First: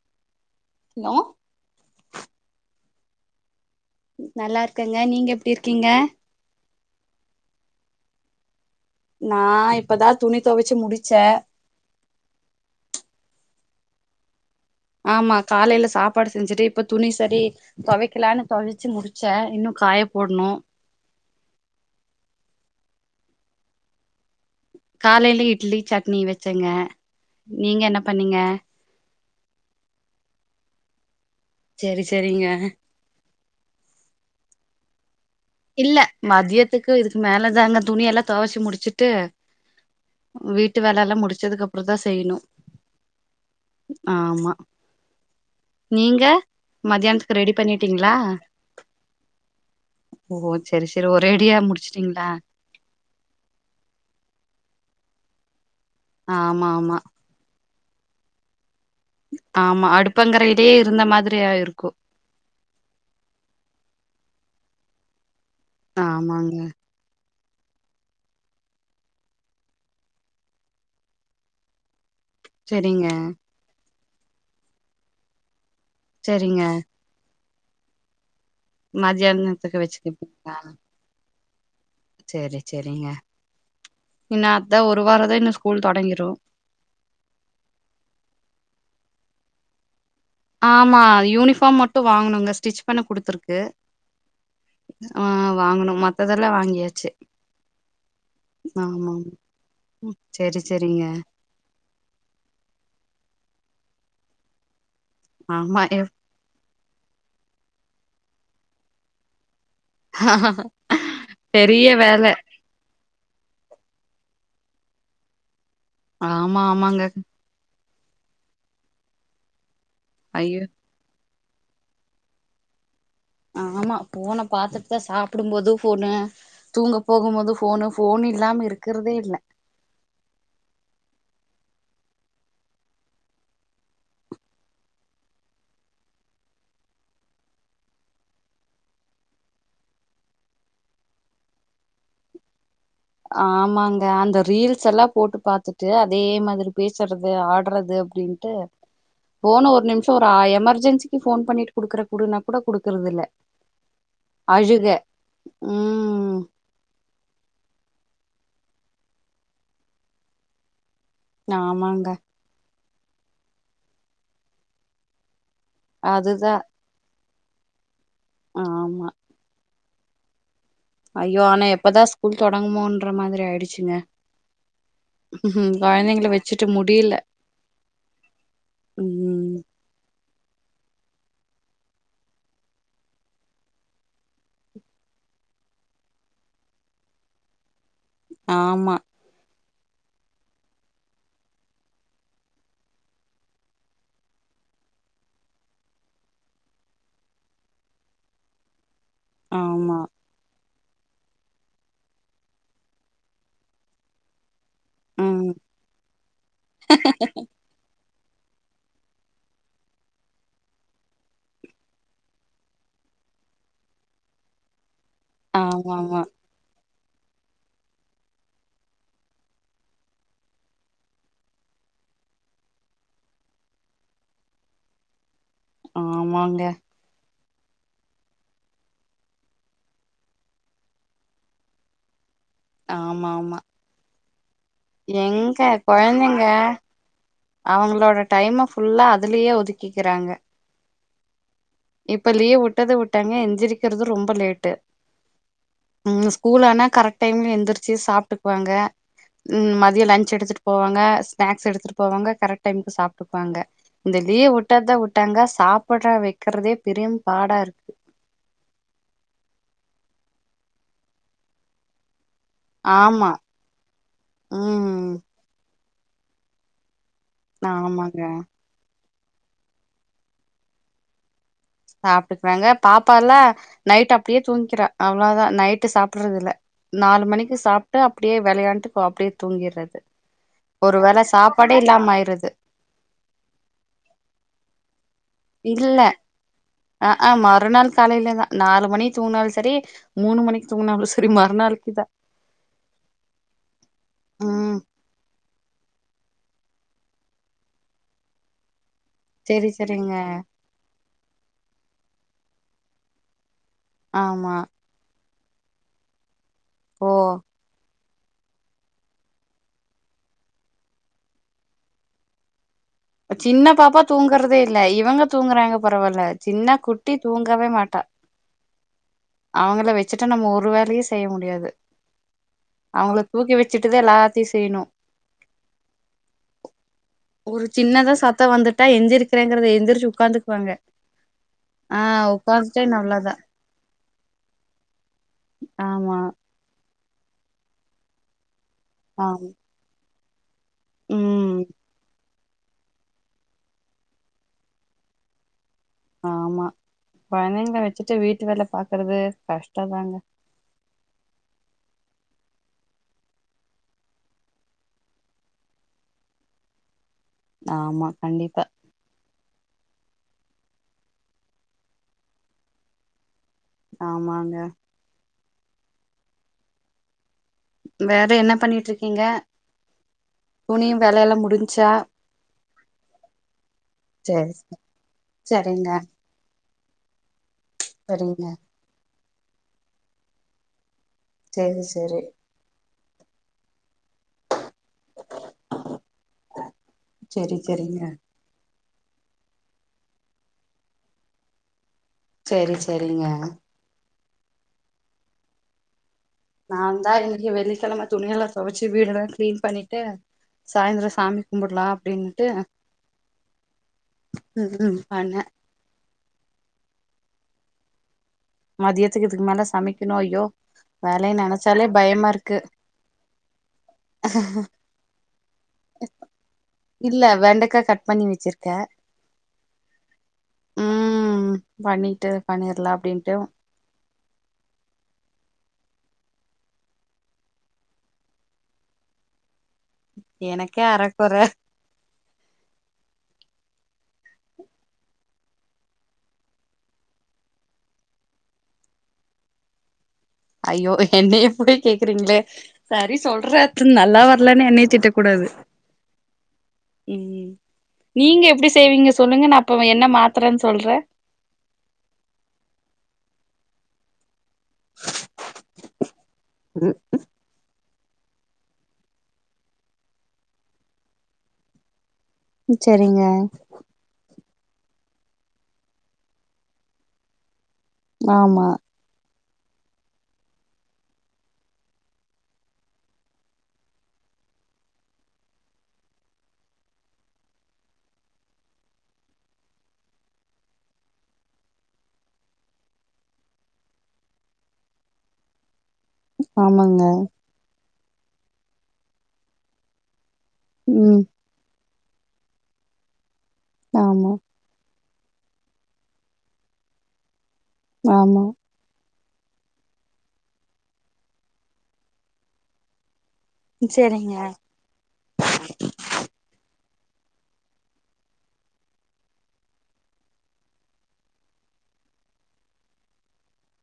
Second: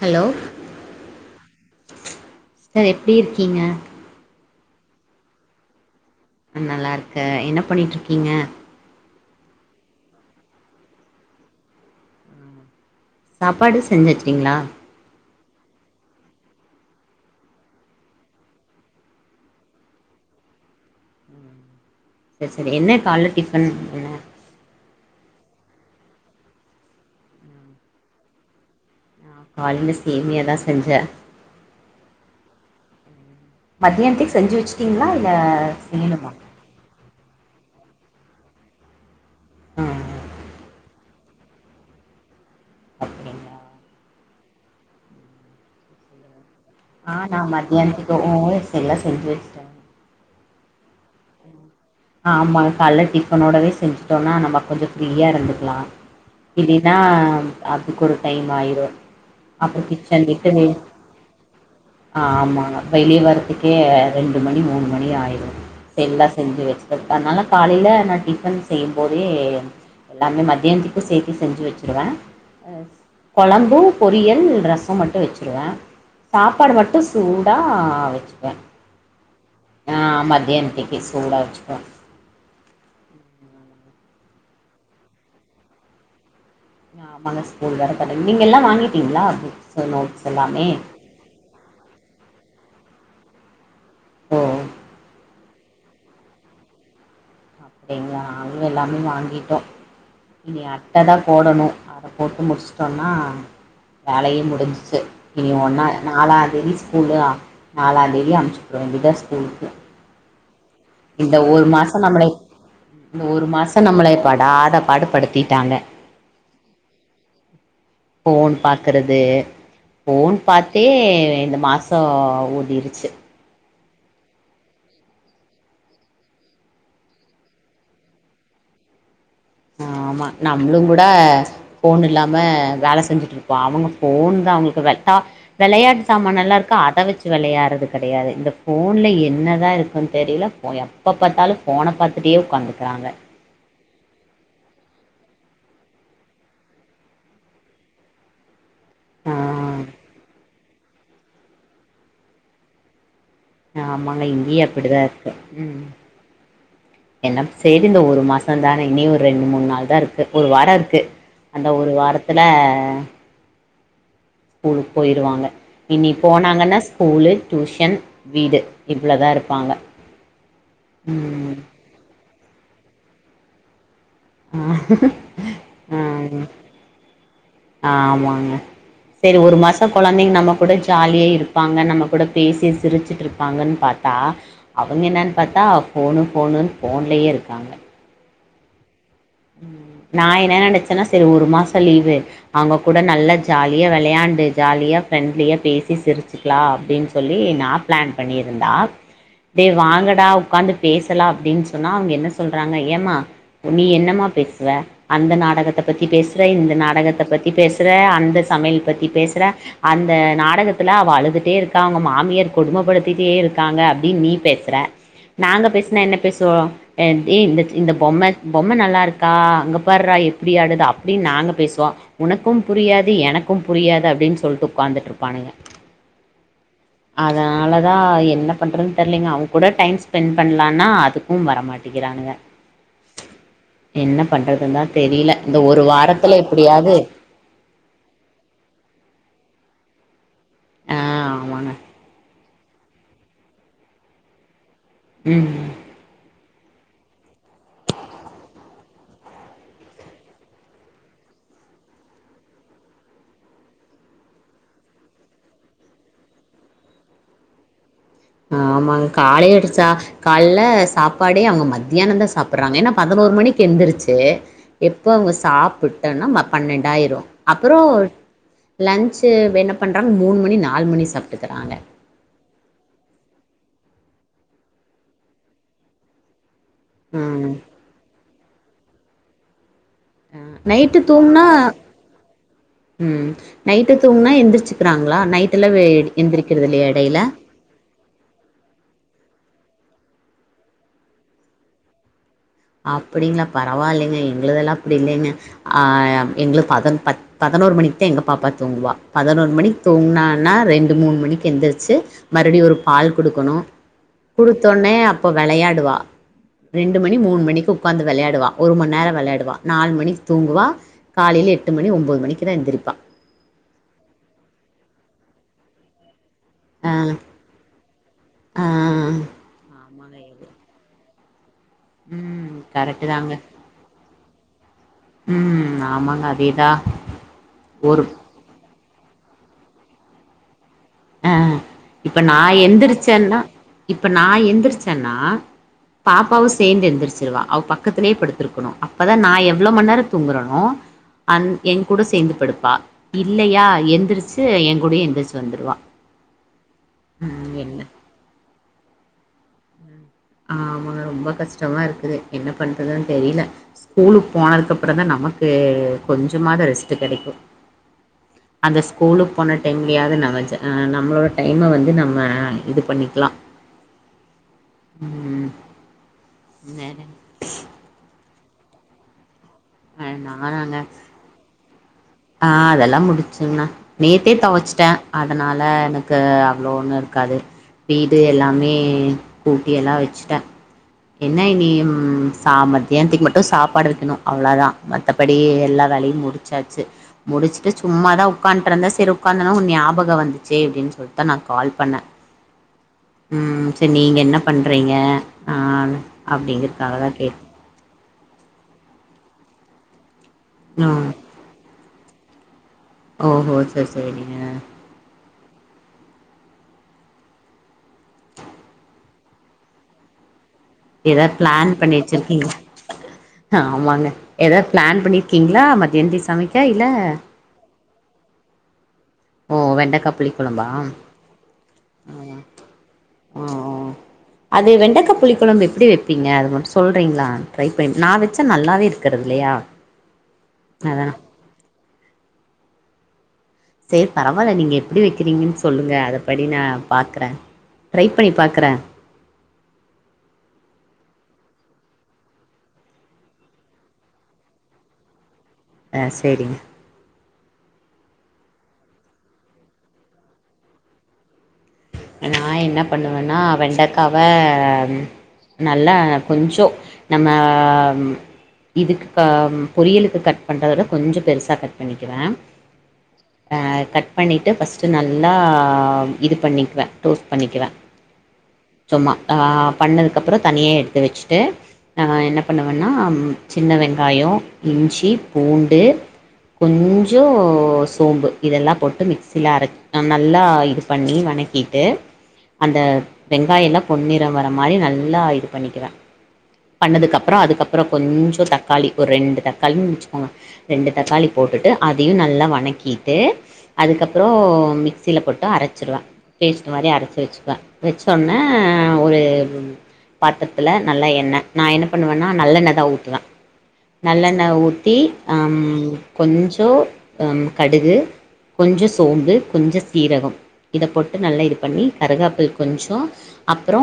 Hello லோ sir எப்டி இர்க்கீங்க நல்லார்க்கங்க நீங்க எப்டி இர்க்கீங்க ம் நல்லார்க்கே என்ன பண்ணீட்ருக்கீங்க நா இப்பதா துணி தொவச்சு முடிச்சே சாப்பாடு செஞ் வெச்சுட்டீங்ளா ஆமா காலையில சாப்பாடு செஞ்சுட்டு இப்ப துணி சரி தொவைக்கலானு தொவச்சு முடிச்ச இன்னு காய போட்ணு சேரி சேரி என்ன கால்ல டிஃபன் என்ன காலையிலே இட்லி சட்னி வெச்சேங்க நீங்க என்ன பண்ணீங்க காலில சேமியாதா செஞ்ச செரி செரிங்க மதியானத்திக்கு செஞ்சு வெச்சுட்டீங்களா இல்ல இல்ல செய்யணுமா மதியத்துக்கு இதுக்கு மேல தாங்க துணி எல்லா தொவச்சு முடிச்சுட்டு ஆ வீட்டு வேல எல்லா முடிச்சதுக்கு அப்பறம் தா செய்ணு அப்புற ஆமா நீங்க ஆ மதியானத்துக்கு நா ரெடி பண்ணிட்டீங்களா மத்தியானத்துக்கு ஓ [unintelligible] எல்லா செஞ்சு வெச்சுட்ட ஓ செரி செரி ஒரேடியா முடிச்சு ஆமா கால்ல டிஃபனோடவே செஞ்சுட்டோனா நம்ம கொஞ்ச ஃப்ரீயா இருந்துக்கலா ஆமா ஆமா இல்லின்னா அதுக்கு ஒரு டைம் ஆயிரு அப்றோ ஆமா அடுப்பங்கறைட்டயே இருந்த மாதிரி ஆயிருக்கு ஆமா வெளியே வரத்துக்கே ரெண்டு மணி மூணு மணி ஆயிடு எல்லா ஆமாங்க. செஞ்சு வெச்சு செட்டா அதனால காலில நா டிஃபன் செய்யும் போதே எல்லாமே மத்தியானத்துக்கும் சேத்தி செஞ்சு வச்சுருவ சரிங்க, கொழம்பு பொரியல் ரசம் மட்டு வெச்சுருவ சரிங்க. சாப்பாடு மட்டு சூடா வெச்சுப்ப மதியானத்துக்கு வெச்சுக்குவீங்களா ஓகே சூடா வச்சுப்ப செரி செரிங்க இன்னு அத்தா ஒரு வார தா இன்னு ஸ்கூல் தொடங்கிரு ஆமாங்க ஸ்கூல் வேற த நீங்க எல்லா வாங்கிட்டீங்களா அப்டி ச நோட்ஸ் எல்லாமே ஆமா அது யூனிஃபார்ம் மட் டு வாங்கனுங்க ஸ்டிட்ச் பண்ண குடுத்ருக்கு ஓ! ஆ வாங்கனு மத் ததெல்லா வாங்கியாச்சு அப்டிங்களா நாங்களு எல்லாமே ஆமாமா. வாங்கிட்டோ ம். சரி, இனி சரிங்க. அட்டதா போடணு போட்டு முடிச்சுட்டோன்னா வேலையே முடிஞ்சிச்சு இனி ஆமா. ஒன்னா எப் நாலாந்தேதி ஸ்கூலா நாலாந்தேதி அமுச்சுட்ற வேண்டிதா ஸ்கூலுக்கு ஆஹா ஹா இந்த ஒரு மாச நம்மளே இந்த ஒரு மாச நம்மளைய படாத பாடு படுத்திட்டாங்க ஆமா ஆமாங்க ஃபோன் பாக்குறது ஃபோன் ஐயோ! பாத்தே இந்த மா சோ ஓடிருச்சு ஆமா ஃபோன பாத்துட்தா சாப்டும்போது ஃபோனு தூங்க போகும்போது ஃபோனு ஃபோன் இல்லாம இருக்கிறதே இல்ல ஆமா நம்மளுங் கூட ஃபோன் இல்லாம வேல செஞ்சுட்டு இருப்போ அவுங்க போன் தா அவுங்களுக்கு வெட்டா வெளையாட்டு சாமானல்லா இருக்கு அத வெச்சு வெளையாறது கெடையாது இந்த ஃபோன்ல என்னதா இருக்கு தெரில ஓ எப்ப பாத்தாலு ஃபோன பாத்துட்டே உக்காந்துக்கறாங்க ஆமாங்க அந்த ரீல்ஸ் எல்லா போட்டு பாத்துட்டு அதே மாரி பேசுறது ஆட்றது டின்ட்டு ஆ ஃபோன்னு ஒரு நிமிஷ ஒரு ஆ எமர்ஜென்சிக்கு போன் பண்ணிட்டு குடுக்குற குடுனாக்கூட குடுக்றதுதில்ல ஆமாங்க இங்கயு அப்டிதா இருக்கு ம் என்ன ப் செரி இந்த ஒரு மாச தான இனி ஒரு ரெண்டு மூண் நாள்தா இருக்கு ஒரு வார இருக்கு அந்த ஒரு ஆமாங்க வாரத்துல ஸ்கூலுக் போயிருவாங்க இனி அதுதா போனாங்கன்னா ஸ்கூலு டியூஷன் வீடு ஆமா இவ்ளோ தா இருப்பாங்க ஐயோ ம் ஆனா எப்பதா ஸ்கூல் தொடங்குமோன்ற மாதிரி ஆயிடுச்சுங்க ஆ ம் கொழந்தைகள வச்சுட்டு முடியல ஆமாங்க செரி ஒரு ம் மாச குழந்தைங்க நம்ம கூட ஜாலிய இருப்பாங்க நம்ம கூட பேசி சிரிச்சுட்ருப்பாங்கன் பாத் தா அவங்க என்னன் பாத்தா ஃபோனு ஃபோனுன்னு ஃபோன்லயே இருக்காங்க ஆமா நா என்ன நெனச்சன்னா செரி ஒரு மாச லீவு அவங்க கூட நல்லா ஜாலியா வெளையாண்டு ஜாலியா ஃப்ரெண்ட்லியா பேசி சிரிச் லா அப்டின் சொல்லி நா ப்ளான் பண்ணிருந்தா டேய் ஆமா வாங்கடா உக்காந்து பேசலா அப்டின்னு சொன்னா அவங்க என்ன சொல்றாங்க ஏமா நீ என்னமா பேஸ்ர அந்த ம் நாடகத்த பத்தி பேசுற இந்த நாடகத்த பத்தி பேசுற அந்த செ சமையல் பத்தி பேஸ்ர அந்த நாடகத்துல அவ அழுதுட்டே இருக்கா அவங்க மாமியர் கொடுமபடுத்திட்டே இருக்காங்க அப்படின்னு நீ பே ஸ்ர நாங்க பேஸ்னா என்ன ஆமாமா பேசுவோ ஏ இந்த இந்தப் பொம்ம பொம்ம நல்லாருக் கா அங்க பார்றா எப்டி ஆடுது அப்டின்னு நாங்க பேசுவோ உனக்கும் புரியாது எனக்கும் புரியாது அப்டின்னு சொல்லிட்டு உக்காந்துட்ருப்பானுங்க ஆமாங்க அதனால தா என்ன பண்ணுறதுன் தெரிலலைங்க அவ கூட டைம் ஸ்பென்ட் பண்ணலான்னா அதுக் கு வரமாட்டிகிறானுங்கா ஆமாம்மா என்ன பண்றதுந்தா தெரியல இந்த ஒரு வாரத்துல கொழந்தைங்க எப்டியாது அவங்களோட டைம ஃபுல்லா அதுலயே ஒதுக்கிக்கிறாங்க ஆ ஆமாங்க இப்ப லீவ் விட்டது விட்டாங்க எந்திர்க்கிறது ரொம்ப லேட்டு ம் ம் ஸ்கூல் ஆனா கரெக்ட் டைம்ல எழுந்திரிச்சு சாப்ட்டுக்கு வாங்க ம் மதிய லன்ச் எடுத்துட்டு போவங்க ஸ்நாக்ஸ் எடுத்துட்டு போவாங்க கரெக்ட் டைமுக்கு சாப்ட்டுக்குவாங்க இந்த லீயே விட்டத விட்டாங்க சாப்படற வைக்கிறதே பெரிம் பாடா இருக்கு ஆமாங்க காலைய அடிச்சா காலல சாப்பாடே அவங்க மத்தியான தா சாப் அப்புறாங்க ஏன்னா ஆமா பதினோரு மணிக்கு எழுந்துருச்சு எப்ப ம் அவங்க சாப்பிட்டன்னோ மணி பன்னெண்டாயிரும் அப்பறோ ஆமாங்க லன்ஞ்சு என்ன பண்ணுறாங்க மூணு மணி நாலு மணி சாப்ட்டுக்கிறாங்க சாப்ட்டுக்கறாங்க பாப்பால்லா நைட் அப்டியே தூங்கிக்கிறா அவ்வளவுதா நைட்டு சாப்புடுறதுல்ல நாலு ம். மணிக்கு சாப்ட்டு அப்டியே விளையாண்டு அப்டியே தூங்கிறது அ நைட்டு ஒரு வேளை தூங்குனா சாப்பாடே இல்லாம ஆயிரது ம் நைட் தூங்கனா எந்திரிச்சுக்கிறாங்களா நைட்யிலா எந்திரிக்கிறது இல்லையா எடையில மறு நாள் காலையிலதா நாலு மணிக்கு தூங்கினாலு சரி மூணு மணிக்கு தூங்கினாலு சரி மறுநாளைக்குதா அப்படிங்களா பரவாயில்லைங்க எங்களுதெல்லா ம் அப்டி இல்லைங்க ஆ எங்களுக் பதன் பத் பதினோரு மணிக்கு தா எங்க பாப்பா தூங்குவா பதினொரு செரி மணிக்கு செரிங்க தூங்கினான்னா ரெண்டு மூணு மணிக்கு எந்திருச்சு மறுபடியு ஒரு பால் குடுக்கணு ஆமா குடுத்தோனே அப்ப விளையாடுவா ரெண்டு ஓ மணி மூணு மணி இன்னிக்கு உக்காந்து விளையாடுவா ஒரு மண்நேர விளையாடுவா நாலு மணிக்கு தூங்குவா காலையில எட்டு மணி ஒம்போது மணிக்குதா எந்திரிப்பா சின்ன பாப்பா தூங்குறதே இல்ல இவங்க தூங்குறாங்க பரவால்ல சின்ன குட்டி தூங்கவே மாட்டா ஆ ஆ அவங்கள வச்சுட்டு ஆமாங்க நம்ம ஒரு வேலையு செய்ய முடியாது ம் கரெக்டு அவங்கள தாங்க தூக்கி வச்சுட்டுதா எலாத் செய்யனு ம் ஆமாங்க அதேதான் ஒரு சின்னதா சாத் சத வந்துட்டா எந்திரக்கிறேங்கிறது எந்திரிச்சு உக்கந்துக்குவாங்க ஆ இப்ப நா நல்லதா எந்திருச்சேன்னா இப்ப நா எந்திரிச்சன்னா ஆமா பாப்பாவு ஸ் சேந்து எந்திருச்சிடுவா அவ பக்கத்துலயே படுத்தத்துயிருக்கனு நா அப்பதா ஆ நா எவ்ளோ மண் நேர தூங்குறன்னோ அன் ம் என்கூட சேந்து படுப்பா இல்லையா எந்திரிச்சு ஏ கூடயே எந்திரிச்சி வந்துருவா ஆமா ம் கொழந்தைங்கள என்ன வச்சுட்டு வீட்டு வேல பாக்குறது கஷ்டோ தாங்க ஆமாங்க ரொம்ப கஷ்டமா இருக்குது என்ன பண்றதுன் தெரியல ஸ்கூலுக்கு போனதுக்கப்பறந்தா நமக்கு கொஞ்சமாவது ரெஸ்ட்டு கெடைக்கு ஆமா கண்டிப்பா அந்த ஸ்கூலுக்கு போன டைம்லயாவது நம்ம ஜா ஆ நம்மளோட டைம வந்து நம்ம இது பண்ணிக்கலா ஆமாங்க ம் வேற வேற என்ன பண்ணிட்ருக்கீங்க அ நானாங்க துணியு வேலைல்லா முடிஞ்சா ஆ அதெல்லா முடிச்சுங்கண்ணா நேத்தே சேரி தொவச்சிட்டே அதனால சரிங்க எனக்கு லோன்னு இருக்காது வீடு சரிங்க எல்லாமே கூட்டி எல்லா வச்சுட்டே என்ன இனி சேரி இம் சேரி ச மத்தியானத்துக்கு மட்டு சாப்பாடு வைக்கணு அவ்வளோ தா மத்தபடி எல்லா வேலையு முடிச்சாச்சு சேரி முடிச்சுட்டு சரிங்க சும்மாதா உக்காட்ருந்த சரி உக்காந்தன்னா உன் ஞாபக வந்துச்சு அப்டின்னு சொல்லிட்டு நா கால் பண்ணே சரி சரிங்க ம் நீங்க என்ன பண்றீங்க ஆங் நாந்தா இன்னைக்கு வெள்ளிக்கெழம துணியெல்லா தொவச்சு வீடுல்லா க்ளீன் பண்ணிட்டு ம் சாய்ந்தர சாமி கும்படலா அப்டின்னுட்டு ஓஹோ சரி சரிங்க இம் பண்ண மதியத்துக்கு இதுக்கு மேல சமைக்கணு ஐயோ ஏதா வேலைய ப்ளான் நெனைச்சாலே பண்ணி பயமா வச்சிருக்கீங்க இருக்கு ஆமாங்க எதாவ் ப்ளான் பண்ணிர்க்கீங்ளா மத்யந்துக் சமைக்க இல்ல இல்ல வெண்டக்கா கட் பண்ணி வெச்சிர் த்த ஓ வெண்டக்கா புளி குழம்பா உம் பண்ணிட்டு பண்ணிர்லா அப்டின்ட்டு ஆ அது வெண்டக்கா புளி கொழம்பு எப்டி வெப்பீங்க அது மட் சொல்றீங்ளா ட்ரை பண் நா வெச்ச நல்லாவே இரு க்றதில்லையா எனக்கே அரக்கொற சேரி பரவால்ல நீங்க எப்டி வெக்கிறீங்கன் சொல்லுங்க அத படி நா பாக்குற ட்ரை பண்ணி பாக்ற ஐயோ என்னையப் போய் கேக்குறீங்ளே சரி சொல்றத் நல்லா வர்லன் என்னையத் திட்டக் கூடாது ஆ சேரிங்க ம் நீங்க எப்டி செய்வீங்க சொல்லுங்க நா அப்பவ் என்ன மாத்தறே சொல்றே நா என்ன பண்ணுவேன்னா வெண்டக்காவ நல்லா கொஞ்சோ நம்ம ம் இதுக் கா ம் பொரியலுக்கு கட் பண்றதட கொஞ்ச பெருசா கட் பண்ணிக்குவ ம் செரிங்க அ கட் பண்ணிட்டு ஃபஸ்ட்டு நல்லா இது பண்ணிக்வ டோஸ் பண்ணிக்குவ ஆமா சும்மா ஆ பண்ணதுக்கப்றோ தனியா எடுத்து வெச்சுட்டு அ என்னப்பண்ணுவன்னா சின்ன வெங்காயோ இஞ்சி பூண்டு கொஞ்சோ சோம்பு இதெல்லா போட்டு மிக்சில அரச் அ நல்லா இது பண்ணி வணக்கி ட்டு அந்த வெங்காய்ல்லா பொன்னிற வர மாரி நல்லா இது பண்ணிக்வ ஆமாங்க பண்ணதுக்கப்றோ அதுக்கப்றோ கொஞ்சோ தக்காளி ஒர் ரெண்டு தாக்காளின் வச்சிக்கோங்க ரெண்டு ம் தக்காளி போட்டுட்டு அதையு நல்லா வணக்கிட்டு அதுக்கப்றோ ஆமா மிக் ஸுல போட்டு அரச்சிருவ பேஸ்ட்டு மாரி அரச்சி வெச்சுக்குவ வெச்சோனே ஆமா அ ஒரு பாத்ரத்துல நல்லா எண்ண நா என்ன பண்ணுவேன்னா நல்லெண்ணதா ஊத்துவ சரிங்க நல்லெண்ண ஊத்தி அம் கொஞ்சோ அ கடுகு கொஞ்ச சோம்பு கொஞ்ச சீரகொ இதப் போட் ட்டு நல்லா இது பண்ணி கருகப்புள் கொஞ்சோ அப்றோ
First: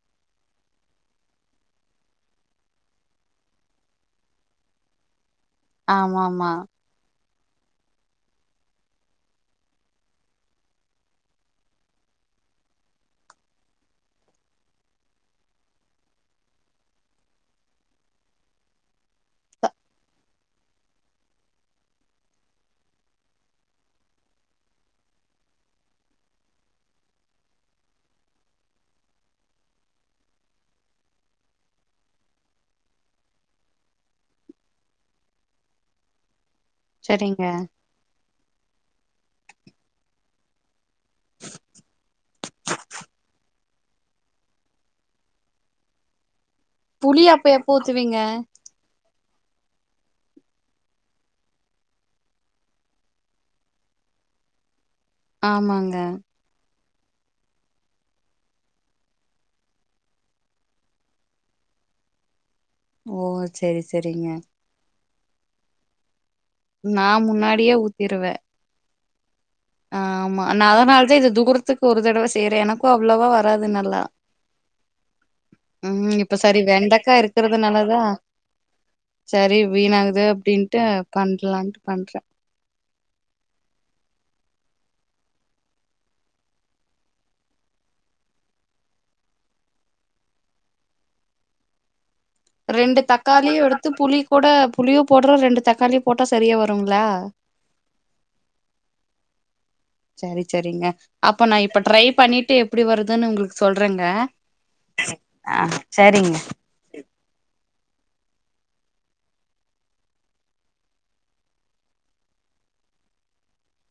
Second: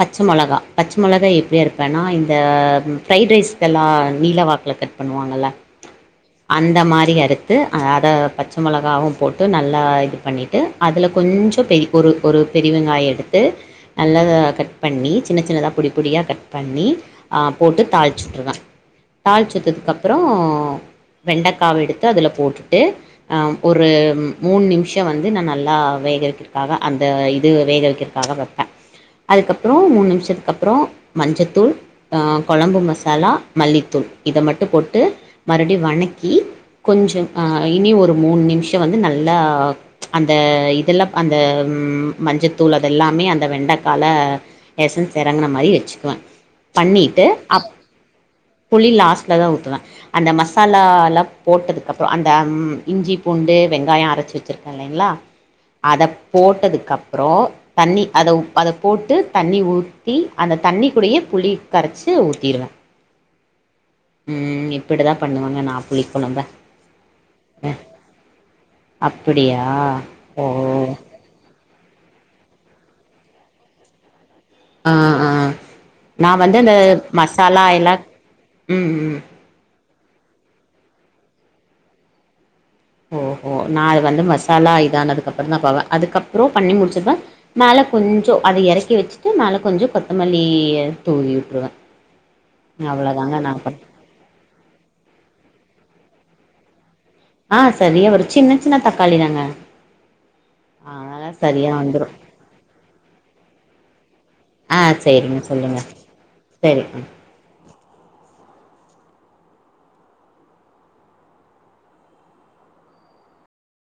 பச்ச மொளகா பச்ச மொளகா எப்டி அறுப்பேன்னா இந்த ஃப்ரைட் ரைஸ்கெல்லா நீள வாக்ல கட் பண்ணுவாங்கல்ல ஆமாமா அந்த மாரி அறுத் ட்டு அட பச்ச மொளகாவு போட்டு நல்லா இது பண்ணிட்டு அதுலக் கொஞ்சோ பெரி ஒரு ஒரு பெரிய வெங்காய எடுத்து நல்லத கட் பண்ணி சின்ன சின்னதா பொடி பொடியா கட் பண்ணி அ போட்டு தாள்ச்சுட்ருவ தாள்ச்சுட்டத்துக்கப்றோ வெண்டக்காவ எடுத்து அதுல போட்டுட்டு அ ஒரு மூண் நிம்ஷோ வந்து நா நல்லா வேகவெக்கிற்காக அந்த இது வேகவெக்கத்காக வெப்ப அதுக்கப்றோ மூண் நிம்ஷத்துக்கப்றோ மஞ்சத்தூள் அ கொழம்பு மசாலா மல்லித்தூள் இத மட்டு போட்டு மறுடியு வணக்கி கொஞ்சோ சரிங்க ஆ இனி ஒரு மூண் நிம்ஷோ வந்து நல்லா அந்த இ தெல்லா அந்த மஞ்சத்தூள் அதெல்லாமே அந்த வெண்டக் கால எசன்ஸ் எறங்கன மாரி வெச்சுக்குவ புளி பண்ணிட்டு அப்ப அப் எப்ப ஊத்துவீங்க புளி லாஸ்ல தா ஊத்துவ அந்த மசாலா லா போட்டதுக்கப்றோ அந்த ம் இஞ்சி பூண்டு வெங்காயோ அரச்சு வச்சிருக் ல்லைங்ளா ஆமாங்க அத போட்டதுக்கப்றோ தண்ணி அத அத போட்டு தண்ணி ஊத்தி அந்த தண்ணிக்குடயே புளி கரச்சி ஊத்திடுவ ஓ செரி செரிங்க இப்டி தா பண்ணுவாங்க நா புளிகொழம்ப நா முன்னாடியே ஊத்திருவே அப்புடியா ஆமா நா அதனால தா இது தூரத்துக்கு ஒரு தடவ செய்றே எனக்கு அவ்ளவா வராது நல்லா ஆ ஆ ம் நா இப்ப வந்து சரி இந்த வெண்டக்கா மசாலா எல்லா இருக்கிறதுனாலதா ம் ம் சரி வீணாகுது அப்டின்ட்டு பண்லான்ட்டு பண்றே ஓஹோ நா அது வந்து மசாலா இதானதுக்குப்பறோ தா போவே அதுக்கப்புறோ பண்ணி முடிச்சுருவே மேல கொஞ்சோ அத இறக்கி வச்சுட்டு மேல கொஞ்சோ கொத்தமல்லி தூவி விட்டுருவ ரெண்டு தக்காளியு எடுத்து புளி கூட புளியு போடுறோ ரெண்டு தக்காளியு போட்டா சரியா வருங்ல ஆ சரி வரு சின்ன சின்ன தக்காளி தாங்க சரி சரிங்க அதனால அப்ப நா சரியா இப்ப ட்ரை வந்துரு பண்ணிட்டு எப்டி வருதுன்னு உங்களுக்கு சொல்றேங்க ஆ செரிங்க ஆ சொல்லுங்க சரிங்க செரி ம்